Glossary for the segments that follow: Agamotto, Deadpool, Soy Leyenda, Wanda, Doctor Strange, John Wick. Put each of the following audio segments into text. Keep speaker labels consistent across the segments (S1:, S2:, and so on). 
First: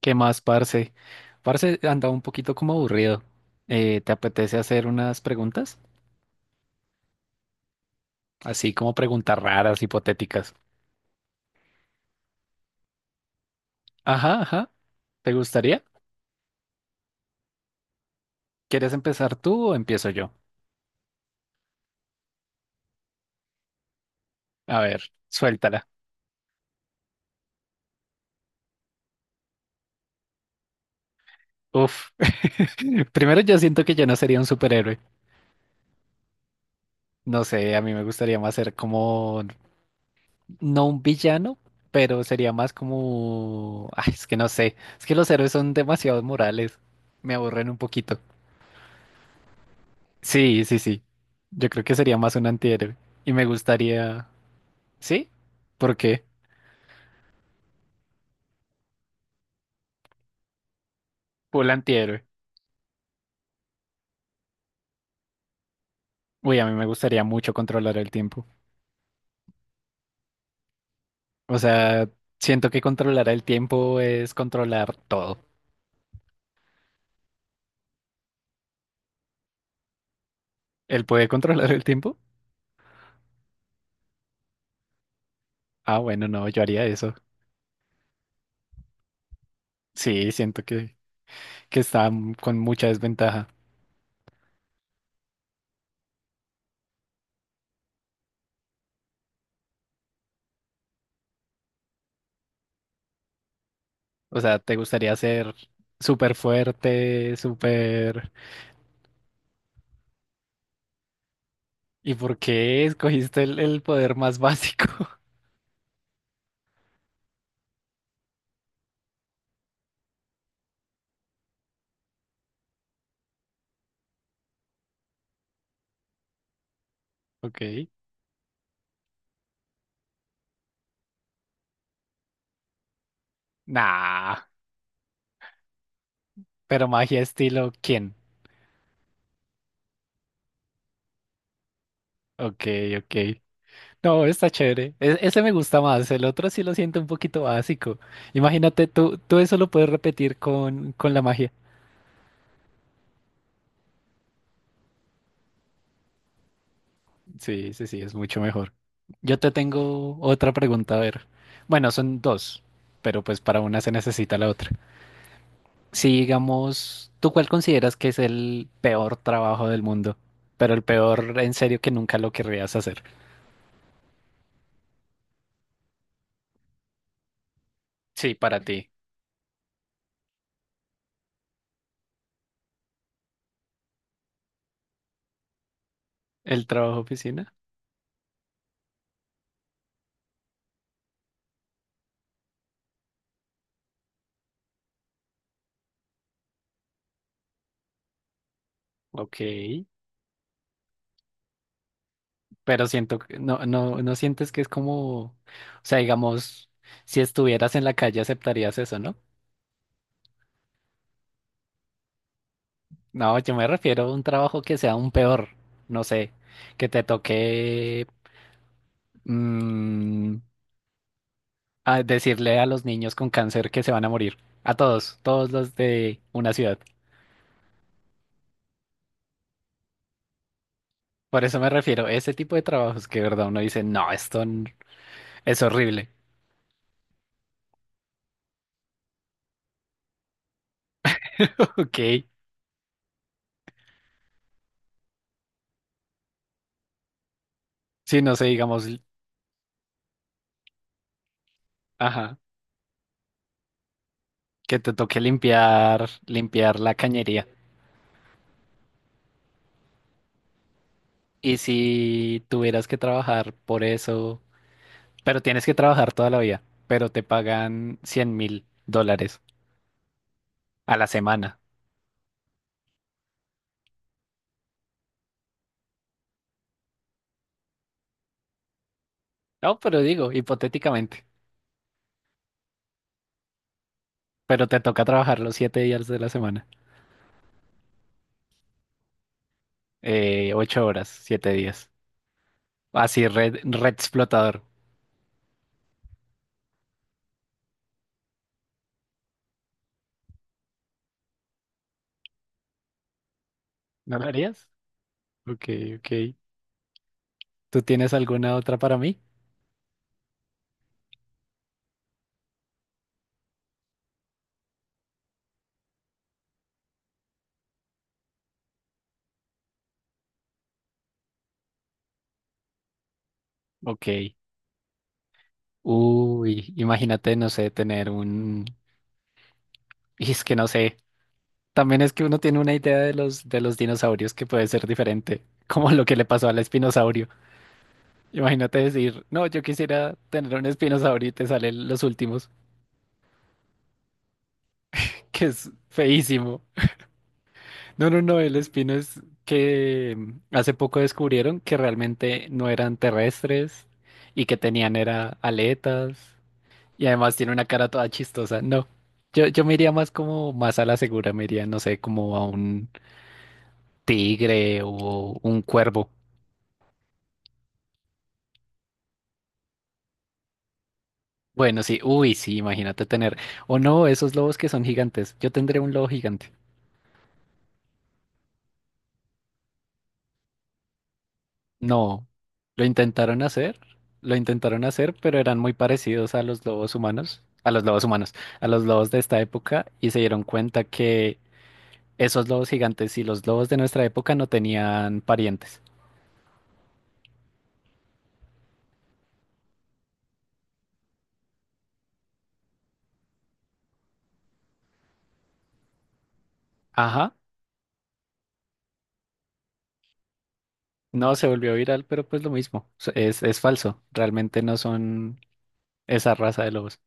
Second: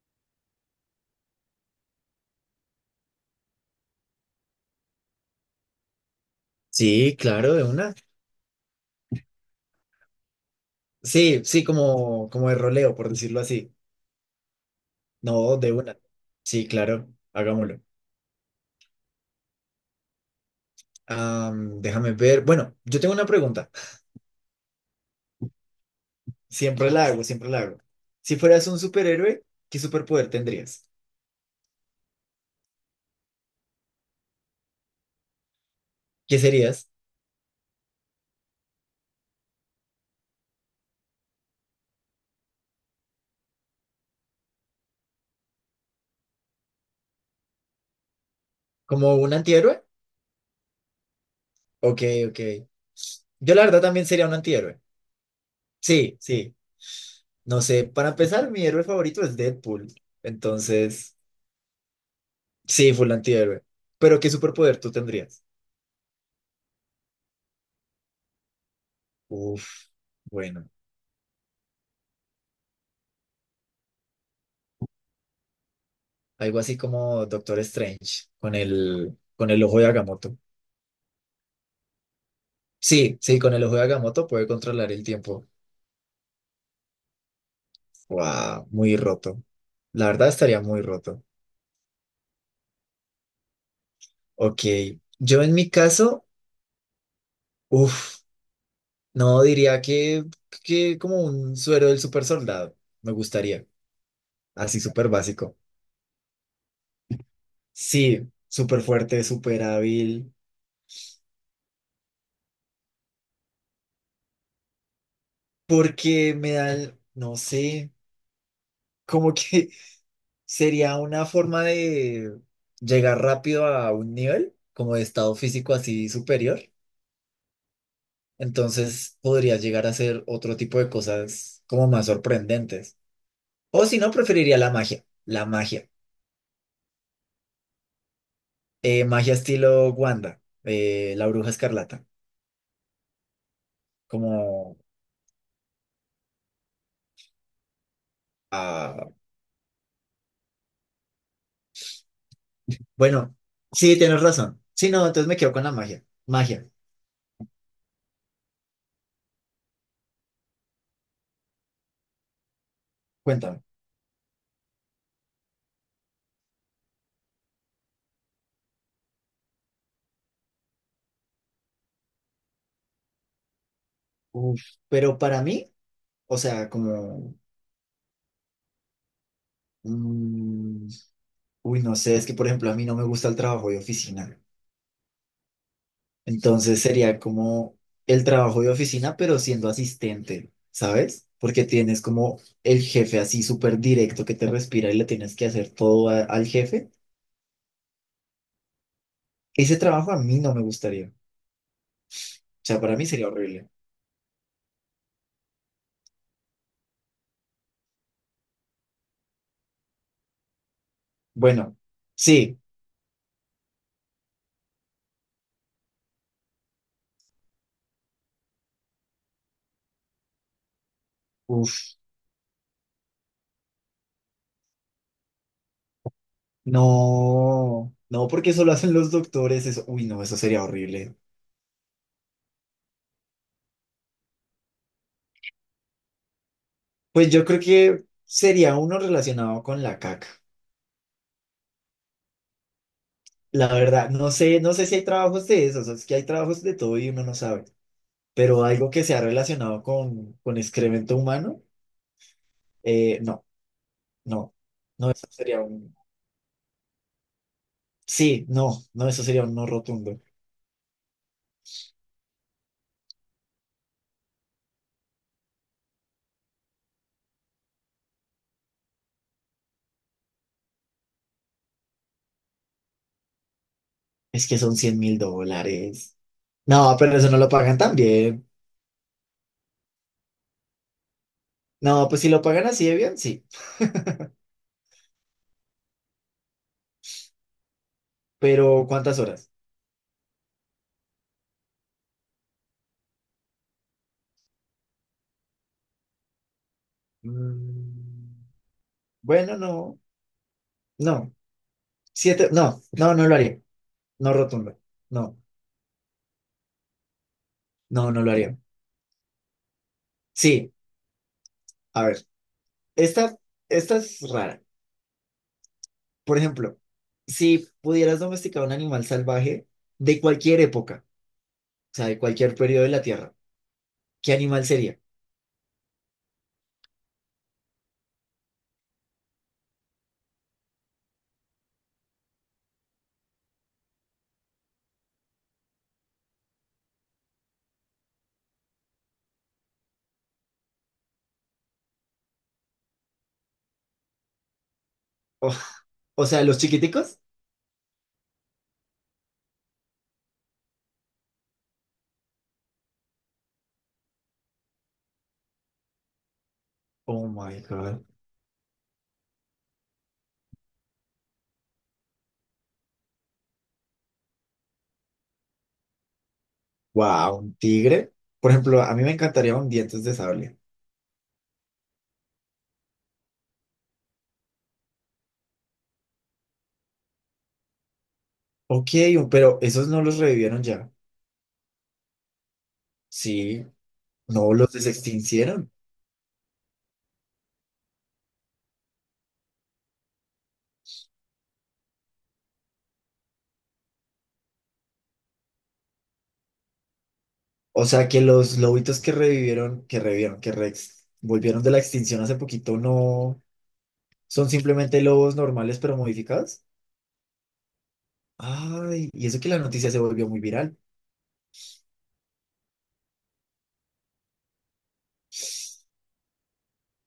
S1: ¿Qué más, parce? Parce andaba un poquito como aburrido. ¿Te apetece hacer unas preguntas?
S2: Sí, claro, de una.
S1: Así como preguntas raras, hipotéticas.
S2: Sí, sí, como, como de roleo, por decirlo así.
S1: Ajá, ajá. ¿Te
S2: No, de
S1: gustaría?
S2: una. Sí, claro, hagámoslo.
S1: ¿Quieres empezar tú o empiezo yo?
S2: Déjame ver. Bueno, yo tengo una pregunta.
S1: A ver, suéltala.
S2: Siempre la hago, siempre la hago. Si fueras un superhéroe, ¿qué superpoder tendrías?
S1: Uf. Primero yo siento que yo no sería un superhéroe.
S2: ¿Qué serías?
S1: No sé, a mí me gustaría más ser como, no un villano, pero sería más como... Ay, es que no sé. Es que los héroes son demasiado morales. Me aburren un poquito.
S2: ¿Como un antihéroe?
S1: Sí, sí, sí. Yo creo que
S2: Ok,
S1: sería más un
S2: ok.
S1: antihéroe. Y me
S2: Yo la verdad también sería
S1: gustaría...
S2: un antihéroe.
S1: ¿Sí? ¿Por
S2: Sí,
S1: qué?
S2: sí. No sé, para empezar, mi héroe favorito es Deadpool. Entonces,
S1: Full antihéroe.
S2: sí, full antihéroe. Pero ¿qué superpoder tú tendrías?
S1: Uy, a mí me gustaría mucho controlar el tiempo.
S2: Uf, bueno,
S1: O sea, siento que controlar el tiempo es controlar todo.
S2: algo así como Doctor Strange con el ojo de Agamotto.
S1: ¿Él puede controlar el tiempo?
S2: Sí, sí, con el ojo de Agamotto puede controlar el tiempo.
S1: Ah, bueno, no, yo haría eso.
S2: Wow, muy roto. La verdad
S1: Sí,
S2: estaría
S1: siento
S2: muy
S1: que,
S2: roto.
S1: que está con mucha desventaja.
S2: Ok, yo en mi caso, uf, no diría que como un suero del super soldado, me gustaría,
S1: O sea, ¿te
S2: así súper
S1: gustaría ser
S2: básico.
S1: súper fuerte,
S2: Sí,
S1: súper...
S2: súper fuerte, súper hábil,
S1: ¿Y por qué escogiste el poder más básico?
S2: porque me da, no sé, como que sería una forma de llegar rápido a un nivel como de estado físico así superior.
S1: Ok.
S2: Entonces podría llegar a hacer otro tipo de cosas como más sorprendentes. O si no,
S1: Nah.
S2: preferiría la magia. La magia.
S1: Pero magia estilo, ¿quién?
S2: Magia estilo Wanda, la bruja escarlata.
S1: Ok, ok. No, está
S2: Como,
S1: chévere. Ese me gusta más. El otro sí lo siento un poquito básico. Imagínate,
S2: ah,
S1: tú eso lo puedes repetir con la magia.
S2: bueno, sí, tienes razón. Sí, no, entonces me quedo con la magia. Magia,
S1: Sí, sí, sí, es mucho mejor. Yo te tengo otra pregunta, a ver. Bueno, son dos, pero pues para
S2: cuéntame.
S1: una se necesita la otra. Si digamos, ¿tú cuál consideras que es el peor trabajo del mundo? Pero el peor en serio que nunca lo querrías hacer.
S2: Uf, pero para mí, o sea, como...
S1: Sí, para ti.
S2: mm, uy, no sé, es que por ejemplo a mí no me gusta el trabajo de oficina.
S1: ¿El
S2: Entonces
S1: trabajo de
S2: sería
S1: oficina?
S2: como el trabajo de oficina, pero siendo asistente, ¿sabes? Porque tienes como el jefe así súper directo que te respira y le tienes que hacer todo al jefe.
S1: Ok.
S2: Ese trabajo a mí no me gustaría. O sea,
S1: Pero
S2: para mí
S1: siento
S2: sería
S1: que no,
S2: horrible.
S1: no, no sientes que es como, o sea, digamos, si estuvieras en la calle aceptarías eso, ¿no?
S2: Bueno, sí.
S1: No, yo me refiero a un trabajo que sea un peor, no sé, que te toque mm,
S2: Uf,
S1: a decirle a los niños con cáncer que se van a morir, a todos, todos los de una ciudad.
S2: no, no, porque eso lo hacen los doctores. Eso, uy, no, eso sería horrible.
S1: Por eso me refiero a ese tipo de trabajos que de verdad uno dice, no, esto es horrible.
S2: Pues yo creo que sería uno relacionado con la caca.
S1: Ok,
S2: La verdad, no sé, no sé si hay trabajos de esos, es que hay trabajos de todo y uno no sabe,
S1: si no sé,
S2: pero
S1: digamos,
S2: algo que sea relacionado con excremento humano,
S1: ajá,
S2: no, no,
S1: que te
S2: no,
S1: toque
S2: eso sería un,
S1: limpiar la cañería.
S2: sí, no, no, eso sería un no rotundo.
S1: Y si tuvieras que trabajar por eso, pero tienes que trabajar toda la vida, pero te pagan $100.000 a la semana.
S2: Es que son $100,000. No, pero eso no lo pagan tan bien.
S1: No, pero digo, hipotéticamente,
S2: No, pues si lo pagan así de bien, sí,
S1: pero te toca trabajar los 7 días de la semana,
S2: pero ¿cuántas horas?
S1: 8 horas, 7 días. Así, red explotador.
S2: Mm, bueno, no, no, siete, no, no, no lo haría,
S1: ¿No lo
S2: no
S1: harías?
S2: rotundo, no,
S1: Ok, ok. ¿Tú
S2: no,
S1: tienes
S2: no lo
S1: alguna
S2: haría.
S1: otra para mí?
S2: Sí. A ver. Esta, esta es rara. Por ejemplo, si pudieras domesticar un animal salvaje de cualquier época, o sea, de cualquier periodo de la Tierra, ¿qué
S1: Ok.
S2: animal sería?
S1: Uy, imagínate, no sé, tener un... Y es que no sé. También es que uno tiene una idea de los dinosaurios que puede ser diferente, como lo que le pasó al espinosaurio. Imagínate decir, no, yo quisiera tener un espinosaurio y te salen los últimos, que
S2: Oh,
S1: es
S2: o sea, los
S1: feísimo.
S2: chiquiticos.
S1: No, no, no, el espino es que hace poco descubrieron que realmente no eran terrestres y que tenían era aletas y
S2: Oh
S1: además tiene
S2: my
S1: una cara
S2: God.
S1: toda chistosa. No, yo me iría más como más a la segura, me iría, no sé, como a un tigre o un cuervo.
S2: Wow, un tigre. Por ejemplo, a mí me encantaría un dientes de sable.
S1: Bueno, sí, uy, sí, imagínate tener, o no, esos lobos que son gigantes, yo tendré un lobo gigante.
S2: Ok, pero esos no los revivieron ya.
S1: No, lo intentaron
S2: Sí,
S1: hacer, lo
S2: no los
S1: intentaron hacer, pero eran
S2: desextincieron.
S1: muy parecidos a los lobos humanos, a los lobos humanos, a los lobos de esta época, y se dieron cuenta que esos lobos gigantes y los lobos de nuestra época no tenían parientes.
S2: O sea, que los lobitos que revivieron, que revivieron, que rex, volvieron de la extinción hace poquito, no son simplemente lobos normales pero modificados.
S1: Ajá,
S2: Ay, y eso que la noticia se volvió muy viral.
S1: no, se volvió viral, pero pues lo mismo, es falso, realmente no son esa raza de lobos.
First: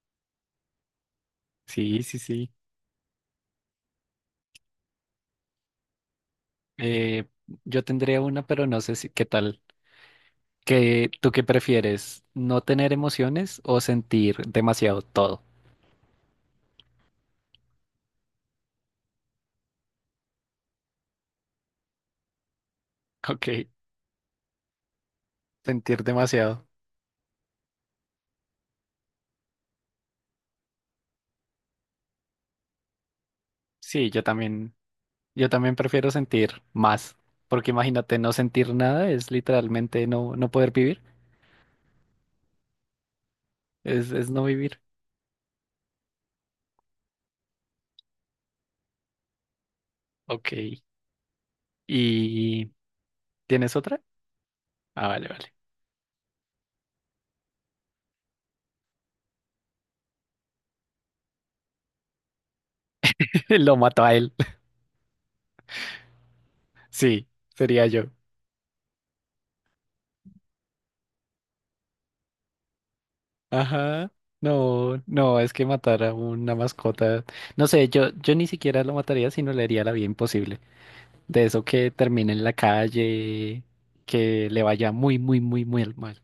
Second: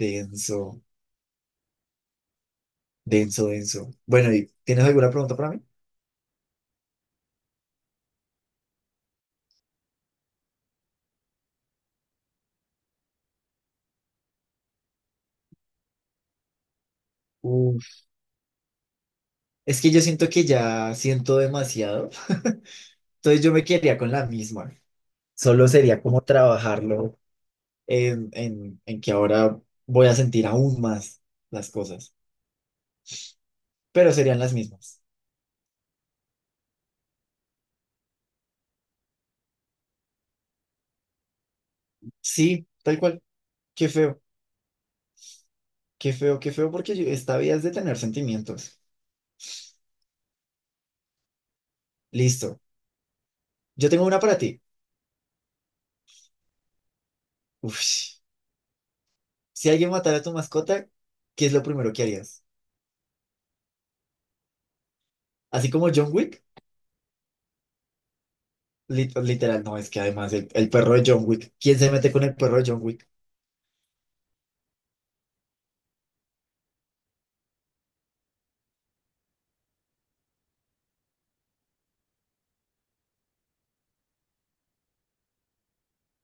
S2: Denso,
S1: Sí, sí, sí.
S2: denso, denso. Bueno, ¿y tienes alguna pregunta para mí?
S1: Eh, yo tendría una, pero no sé si qué tal. ¿Qué, tú qué prefieres? ¿No tener emociones o sentir demasiado todo?
S2: Uf, es que yo siento que ya siento demasiado. Entonces
S1: Ok,
S2: yo me quedaría con la misma. Solo sería
S1: sentir
S2: como
S1: demasiado.
S2: trabajarlo en, en que ahora voy a sentir aún más las cosas.
S1: Sí,
S2: Pero serían las mismas.
S1: yo también prefiero sentir más, porque imagínate, no sentir nada es literalmente no, no poder vivir,
S2: Sí, tal cual. Qué feo,
S1: es no vivir.
S2: qué feo, qué feo, porque yo- esta vida es de tener sentimientos.
S1: Ok,
S2: Listo.
S1: ¿y tienes
S2: Yo
S1: otra?
S2: tengo una para ti.
S1: Ah, vale, vale.
S2: Uf. Si alguien matara a tu mascota, ¿qué es lo primero que harías?
S1: Lo mató a él.
S2: Así como John Wick,
S1: Sí, sería yo.
S2: literal, no, es que además el perro de John Wick, ¿quién se mete con el perro de John Wick?
S1: Ajá. No, no, es que matar a una mascota. No sé, yo ni siquiera lo mataría, sino le haría la vida imposible. De eso que termine en la calle, que le vaya muy, muy, muy, muy al mal.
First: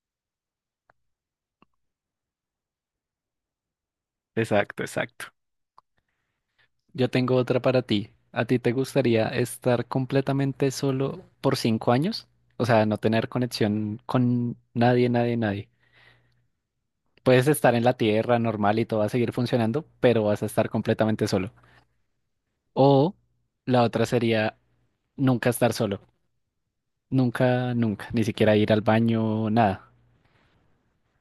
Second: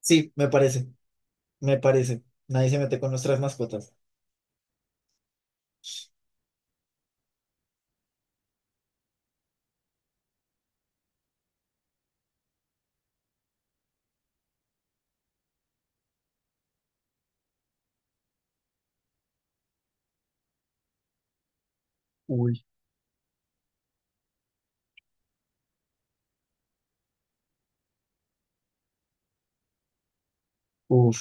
S2: Sí, me parece, me parece. Nadie se mete con nuestras mascotas.
S1: Exacto, exacto. Yo tengo otra para ti. ¿A ti te gustaría estar completamente solo por 5 años? O sea, no tener conexión con nadie, nadie, nadie. Puedes estar en la tierra normal y todo va a seguir funcionando, pero vas a estar completamente solo.
S2: Uy.
S1: O la otra sería nunca estar solo. Nunca, nunca. Ni siquiera ir al baño, nada.
S2: Uf.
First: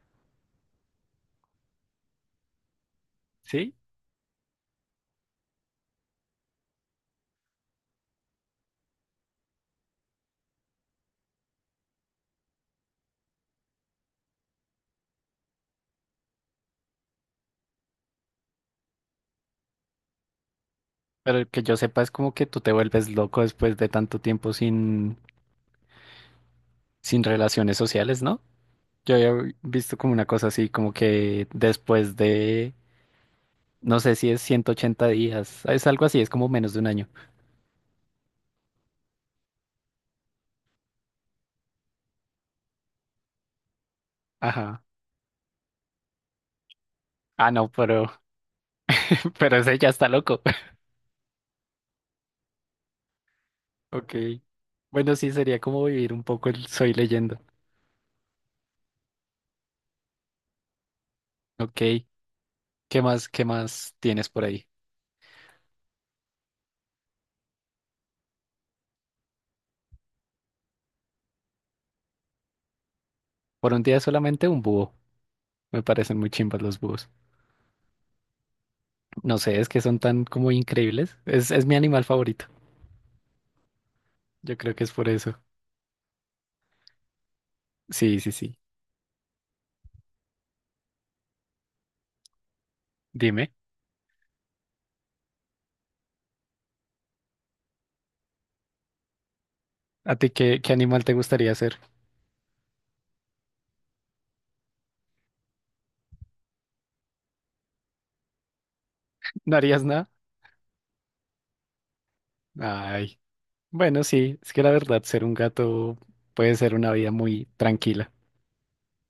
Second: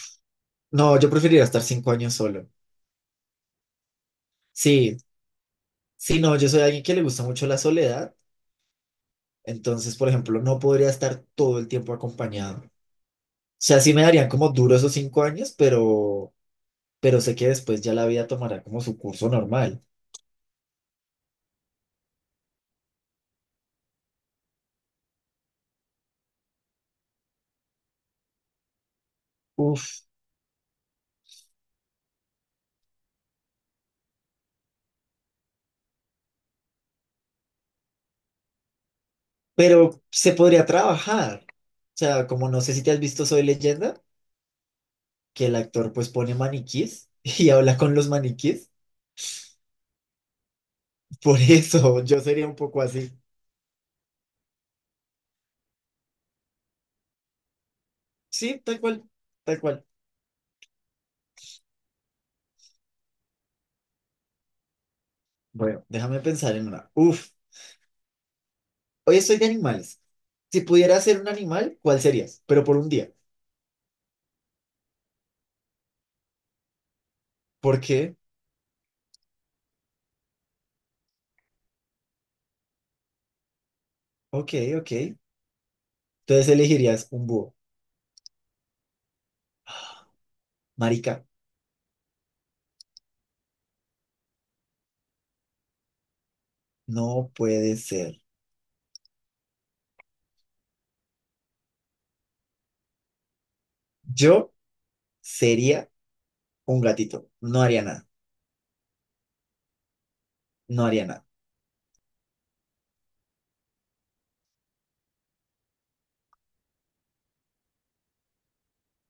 S2: No, yo preferiría estar 5 años solo.
S1: ¿Sí?
S2: Sí, sí, no, yo soy alguien que le gusta mucho la soledad, entonces, por ejemplo, no podría estar todo el tiempo acompañado. O sea, sí me darían como duro esos 5 años, pero sé que después ya la vida tomará como su curso normal.
S1: Pero que yo sepa es como que tú te vuelves loco después de tanto tiempo sin relaciones sociales, ¿no? Yo había visto como una cosa así, como que después de, no sé si es 180 días, es algo así, es como menos de un año.
S2: Pero se podría trabajar. O sea, como no sé si te has visto Soy Leyenda,
S1: Ajá.
S2: que el actor pues pone maniquís y
S1: Ah, no,
S2: habla con
S1: pero,
S2: los maniquís.
S1: pero ese ya está loco.
S2: Por eso yo sería un poco así.
S1: Ok. Bueno, sí, sería como vivir un poco el Soy Leyenda.
S2: Sí, tal cual, tal cual.
S1: Ok. Qué más tienes por ahí?
S2: Bueno, déjame pensar en una. Uf, hoy estoy de animales. Si pudieras ser un animal, ¿cuál serías? Pero por un día.
S1: Por un día solamente un búho. Me parecen muy chimbas los búhos.
S2: ¿Por qué?
S1: No sé, es que son tan como increíbles. Es mi animal favorito.
S2: Ok,
S1: Yo creo que es
S2: ok.
S1: por eso.
S2: Entonces elegirías un búho.
S1: Sí, sí, sí.
S2: Marica,
S1: Dime,
S2: no puede ser.
S1: ¿a ti qué, qué animal te gustaría ser?
S2: Yo sería un gatito. No haría nada.
S1: ¿No harías nada?
S2: No haría nada.
S1: Ay, bueno, sí, es que la verdad, ser un gato puede ser una vida muy tranquila.